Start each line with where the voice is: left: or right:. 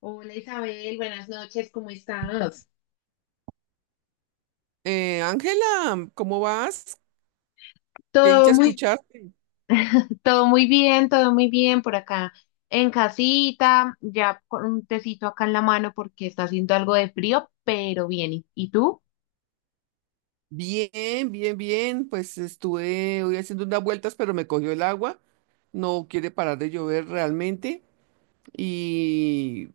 left: Hola Isabel, buenas noches, ¿cómo estás?
right: Ángela, ¿cómo vas? Qué dicha
left: Todo muy,
right: escucharte.
left: todo muy bien por acá en casita, ya con un tecito acá en la mano porque está haciendo algo de frío, pero bien. ¿Y tú?
right: Bien, bien, bien. Pues estuve hoy haciendo unas vueltas, pero me cogió el agua. No quiere parar de llover realmente. Y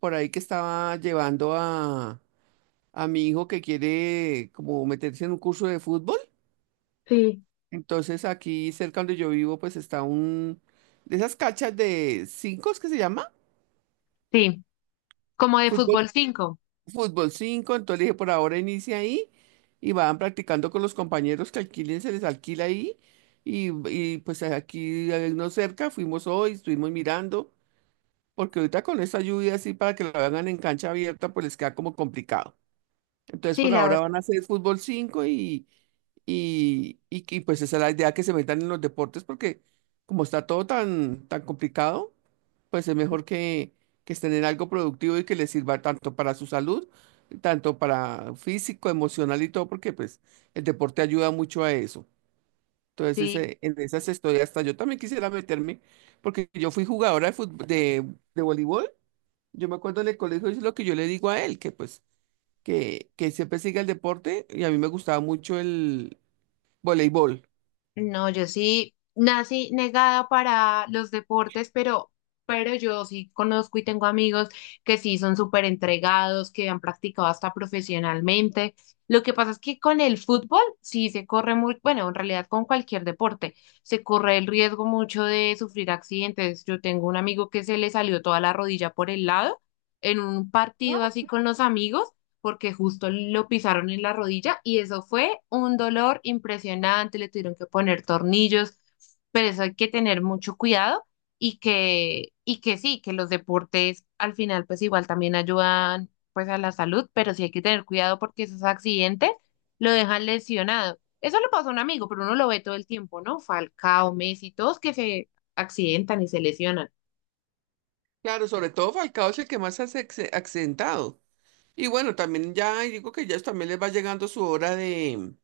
right: por ahí que estaba llevando a mi hijo que quiere como meterse en un curso de fútbol.
left: Sí.
right: Entonces aquí cerca donde yo vivo, pues está un de esas cachas de cinco, ¿es que se llama?
left: Sí, como de
right: Fútbol
left: fútbol 5.
right: Fútbol cinco, entonces le dije, por ahora inicia ahí y van practicando con los compañeros que alquilen, se les alquila ahí. Pues aquí no cerca, fuimos hoy, estuvimos mirando, porque ahorita con esta lluvia así para que la hagan en cancha abierta, pues les queda como complicado. Entonces
left: Sí,
right: por
left: la verdad.
right: ahora van a hacer fútbol cinco y pues esa es la idea que se metan en los deportes porque como está todo tan, tan complicado, pues es mejor que estén en algo productivo y que les sirva tanto para su salud, tanto para físico, emocional y todo, porque pues el deporte ayuda mucho a eso. Entonces, en esas estoy, hasta yo también quisiera meterme, porque yo fui jugadora de voleibol. Yo me acuerdo en el colegio, es lo que yo le digo a él, que pues, que siempre siga el deporte, y a mí me gustaba mucho el voleibol.
left: No, yo sí nací negada para los deportes, pero yo sí conozco y tengo amigos que sí son súper entregados, que han practicado hasta profesionalmente. Lo que pasa es que con el fútbol sí se corre muy, bueno, en realidad con cualquier deporte, se corre el riesgo mucho de sufrir accidentes. Yo tengo un amigo que se le salió toda la rodilla por el lado en un
right: ¿No?
left: partido así con los amigos porque justo lo pisaron en la rodilla y eso fue un dolor impresionante, le tuvieron que poner tornillos, pero eso hay que tener mucho cuidado y que sí, que los deportes al final pues igual también ayudan pues a la salud, pero sí hay que tener cuidado porque esos accidentes lo dejan lesionado. Eso le pasó a un amigo, pero uno lo ve todo el tiempo, ¿no? Falcao, Messi, todos que se accidentan y se lesionan.
right: Claro, sobre todo Falcao es el que más se ha accidentado. Y bueno, también ya digo que ya también les va llegando su hora de,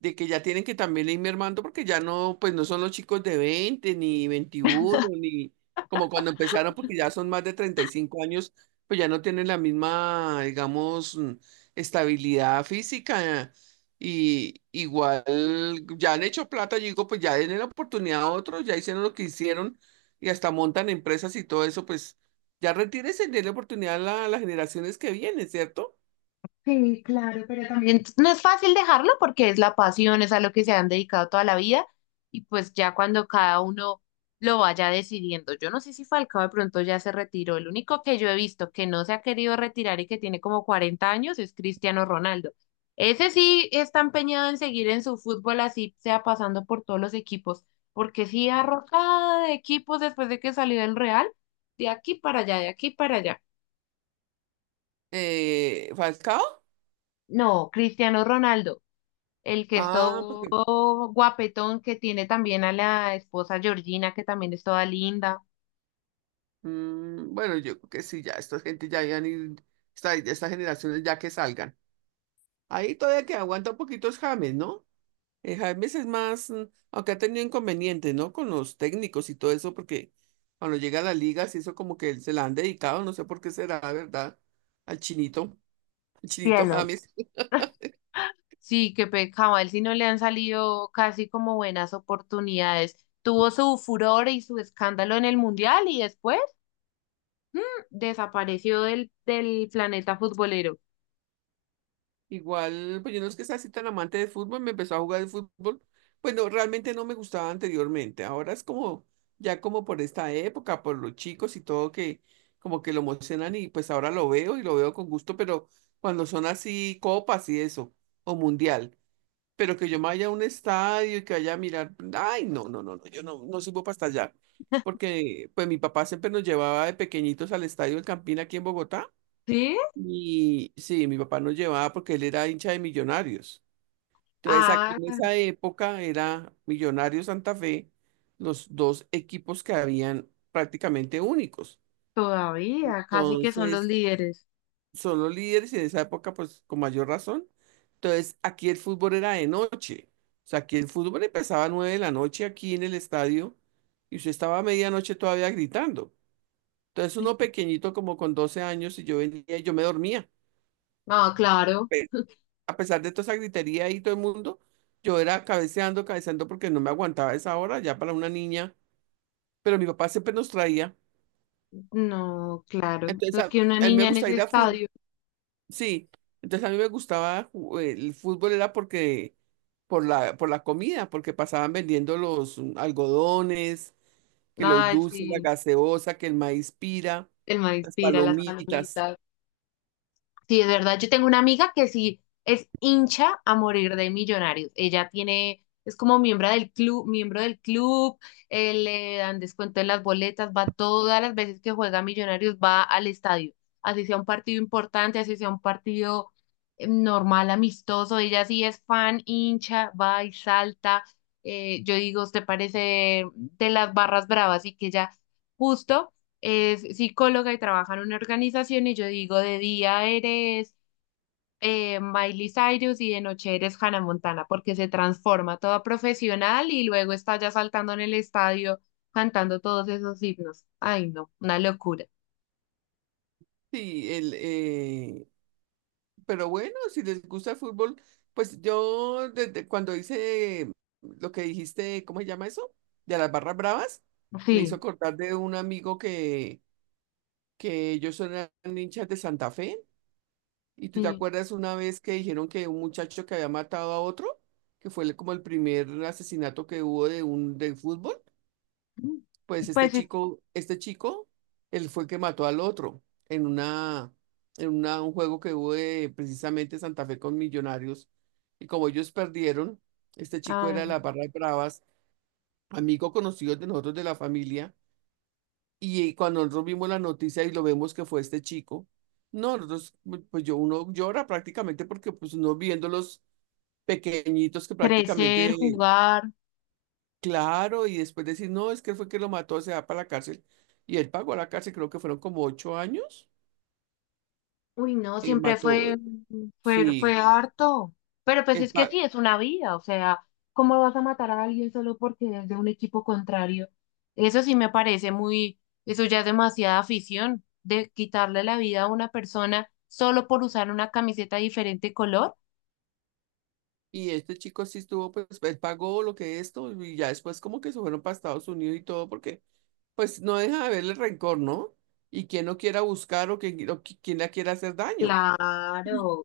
right: de que ya tienen que también ir mermando porque ya no, pues no son los chicos de 20 ni 21 ni como cuando empezaron porque ya son más de 35 años, pues ya no tienen la misma, digamos, estabilidad física y igual ya han hecho plata, yo digo, pues ya denle la oportunidad a otros, ya hicieron lo que hicieron y hasta montan empresas y todo eso, pues ya retírense, denle oportunidad a a las generaciones que vienen, ¿cierto?
left: También no es fácil dejarlo porque es la pasión, es a lo que se han dedicado toda la vida y pues ya cuando cada uno lo vaya decidiendo. Yo no sé si Falcao de pronto ya se retiró. El único que yo he visto que no se ha querido retirar y que tiene como 40 años es Cristiano Ronaldo. Ese sí está empeñado en seguir en su fútbol así sea pasando por todos los equipos, porque sí arrojada de equipos después de que salió del Real, de aquí para allá, de aquí para allá.
right: Falcao.
left: No, Cristiano Ronaldo, el que es
right: Ah,
left: todo
right: porque.
left: guapetón, que tiene también a la esposa Georgina, que también es toda linda.
right: Mm, bueno, yo creo que sí, ya esta gente ya habían ir estas generaciones ya que salgan. Ahí todavía que aguanta un poquito es James, ¿no? James es más, aunque ha tenido inconvenientes, ¿no? Con los técnicos y todo eso, porque cuando llega a la liga, sí, eso como que se la han dedicado, no sé por qué será, ¿verdad? Al chinito, al chinito
left: Cielo.
right: James.
left: Sí, que cabal, si no le han salido casi como buenas oportunidades. Tuvo su furor y su escándalo en el mundial y después desapareció del planeta futbolero.
right: Igual, pues yo no es que sea así tan amante de fútbol, me empezó a jugar el fútbol. Pues no, realmente no me gustaba anteriormente. Ahora es como, ya como por esta época, por los chicos y todo que como que lo emocionan y pues ahora lo veo y lo veo con gusto, pero cuando son así copas y eso, o mundial, pero que yo me vaya a un estadio y que vaya a mirar, ay, no, no, no, no, yo no, no sirvo para hasta allá. Porque pues mi papá siempre nos llevaba de pequeñitos al estadio del Campín aquí en Bogotá
left: ¿Sí?
right: y sí, mi papá nos llevaba porque él era hincha de Millonarios. Entonces, aquí
left: Ah,
right: en esa época era Millonarios Santa Fe, los dos equipos que habían prácticamente únicos.
left: todavía, casi que son los
right: Entonces,
left: líderes.
right: son los líderes y en esa época, pues con mayor razón. Entonces, aquí el fútbol era de noche. O sea, aquí el fútbol empezaba a 9 de la noche aquí en el estadio y usted estaba a medianoche todavía gritando. Entonces, uno pequeñito como con 12 años y yo venía y yo me dormía
left: Ah, claro,
right: a pesar de toda esa gritería y todo el mundo, yo era cabeceando, cabeceando porque no me aguantaba esa hora ya para una niña, pero mi papá siempre nos traía.
left: no, claro. No
right: Entonces
left: es que una
right: a mí me
left: niña en
right: gustaba
left: ese
right: ir a fútbol,
left: estadio,
right: sí, entonces a mí me gustaba el fútbol era porque por la comida, porque pasaban vendiendo los algodones, que los
left: ay,
right: dulces, la
left: sí,
right: gaseosa, que el maíz pira,
left: el man
right: las
left: inspira las
right: palomitas,
left: palomitas. Sí, es verdad. Yo tengo una amiga que sí es hincha a morir de Millonarios. Ella tiene, es como miembro del club, le dan descuento en las boletas, va todas las veces que juega Millonarios, va al estadio. Así sea un partido importante, así sea un partido normal, amistoso. Ella sí es fan, hincha, va y salta. Yo digo, ¿te parece de las barras bravas? Y que ella justo es psicóloga y trabaja en una organización y yo digo, de día eres Miley Cyrus y de noche eres Hannah Montana, porque se transforma toda profesional y luego está ya saltando en el estadio cantando todos esos himnos. Ay, no, una locura.
right: sí. Pero bueno, si les gusta el fútbol, pues yo desde cuando hice lo que dijiste, ¿cómo se llama eso? De las barras bravas, me hizo
left: Sí,
right: acordar de un amigo que ellos eran hinchas de Santa Fe. ¿Y tú te
left: sí.
right: acuerdas una vez que dijeron que un muchacho que había matado a otro, que fue como el primer asesinato que hubo de fútbol? Pues este
left: Pues es-
right: chico, él fue el que mató al otro en una, un juego que hubo precisamente Santa Fe con Millonarios. Y como ellos perdieron, este chico era de
left: Ay,
right: la barra de Bravas, amigo conocido de nosotros de la familia. Y cuando nosotros vimos la noticia y lo vemos que fue este chico, no, nosotros, pues yo uno llora prácticamente porque pues uno viendo los pequeñitos que
left: crecer,
right: prácticamente.
left: jugar.
right: Claro, y después decir, no, es que fue que lo mató, se va para la cárcel. Y él pagó la cárcel, creo que fueron como 8 años.
left: Uy, no,
right: eh, mató, eh,
left: fue
right: sí,
left: harto. Pero pues
right: él
left: es que
right: pa-
left: sí, es una vida. O sea, ¿cómo vas a matar a alguien solo porque es de un equipo contrario? Eso sí me parece muy, eso ya es demasiada afición, de quitarle la vida a una persona solo por usar una camiseta de diferente color.
right: y este chico sí estuvo, pues, él pagó lo que esto, y ya después como que se fueron para Estados Unidos y todo, porque pues no deja de haberle rencor, ¿no? Y quien no quiera buscar o quien, quien la quiera hacer daño. Mm.
left: Claro.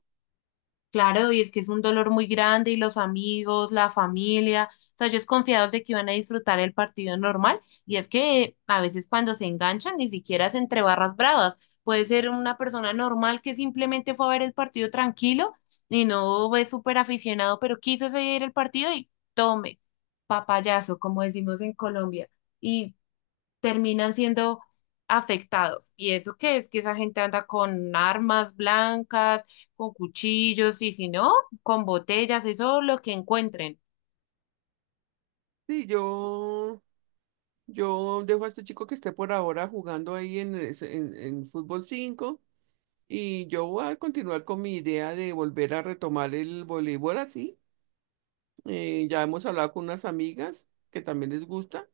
left: Claro, y es que es un dolor muy grande y los amigos, la familia, o sea, ellos confiados de que iban a disfrutar el partido normal y es que a veces cuando se enganchan ni siquiera es entre barras bravas, puede ser una persona normal que simplemente fue a ver el partido tranquilo y no es súper aficionado, pero quiso seguir el partido y tome, papayazo, como decimos en Colombia. Y terminan siendo afectados. ¿Y eso qué es? Que esa gente anda con armas blancas, con cuchillos y si no, con botellas, eso lo que encuentren.
right: Sí, yo dejo a este chico que esté por ahora jugando ahí en fútbol cinco. Y yo voy a continuar con mi idea de volver a retomar el voleibol así. Ya hemos hablado con unas amigas que también les gusta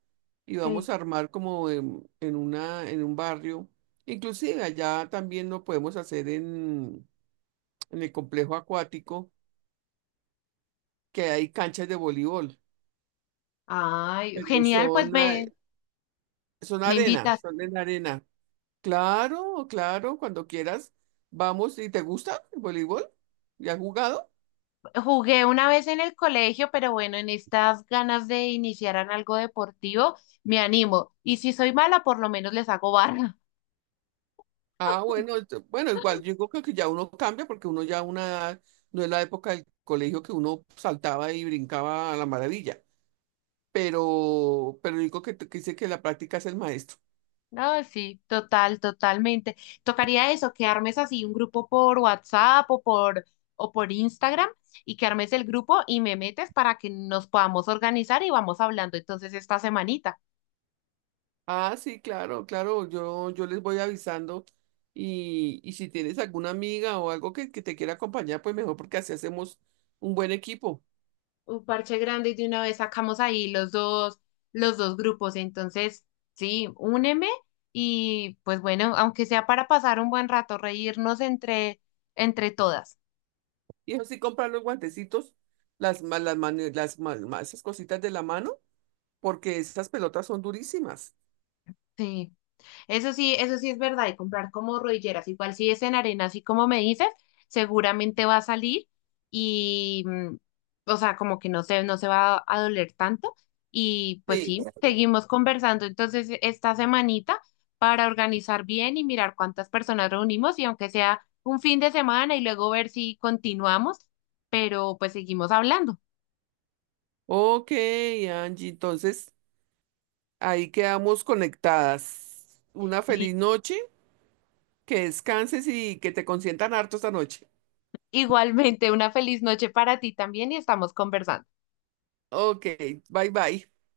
right: y
left: Sí.
right: vamos a armar como en un barrio. Inclusive allá también lo podemos hacer en el complejo acuático, que hay canchas de voleibol,
left: Ay,
right: pero
left: genial,
right: son, son
left: me
right: arena,
left: invitas.
right: son en arena. Claro, claro, cuando quieras, vamos. ¿Y te gusta el voleibol? ¿Ya has jugado?
left: Jugué una vez en el colegio, pero bueno, en estas ganas de iniciar en algo deportivo, me animo. Y si soy mala, por lo menos les hago barra.
right: Ah, bueno, igual yo creo que ya uno cambia porque uno ya una edad, no es la época del colegio que uno saltaba y brincaba a la maravilla, pero digo que dice que la práctica es el maestro.
left: No, sí, total, totalmente. Tocaría eso, que armes así un grupo por WhatsApp o por Instagram y que armes el grupo y me metes para que nos podamos organizar y vamos hablando entonces esta semanita.
right: Ah, sí, claro, claro, yo les voy avisando y si tienes alguna amiga o algo que te quiera acompañar, pues mejor porque así hacemos un buen equipo.
left: Un parche grande y de una vez sacamos ahí los dos grupos. Entonces, sí, úneme y pues bueno, aunque sea para pasar un buen rato, reírnos entre todas.
right: Y eso sí, comprar los guantecitos, las, ma- las, mane- las, ma- ma- esas cositas de la mano, porque esas pelotas son durísimas.
left: Sí. Eso sí es verdad, y comprar como rodilleras, igual si es en arena, así como me dices, seguramente va a salir y, o sea, como que no se va a doler tanto. Y pues
right: Sí.
left: sí, seguimos conversando entonces esta semanita para organizar bien y mirar cuántas personas reunimos y aunque sea un fin de semana y luego ver si continuamos, pero pues seguimos hablando.
right: Ok, Angie, entonces ahí quedamos conectadas. Una feliz
left: Listo.
right: noche, que descanses y que te consientan harto esta noche.
left: Igualmente, una feliz noche para ti también y estamos conversando.
right: Ok, bye bye.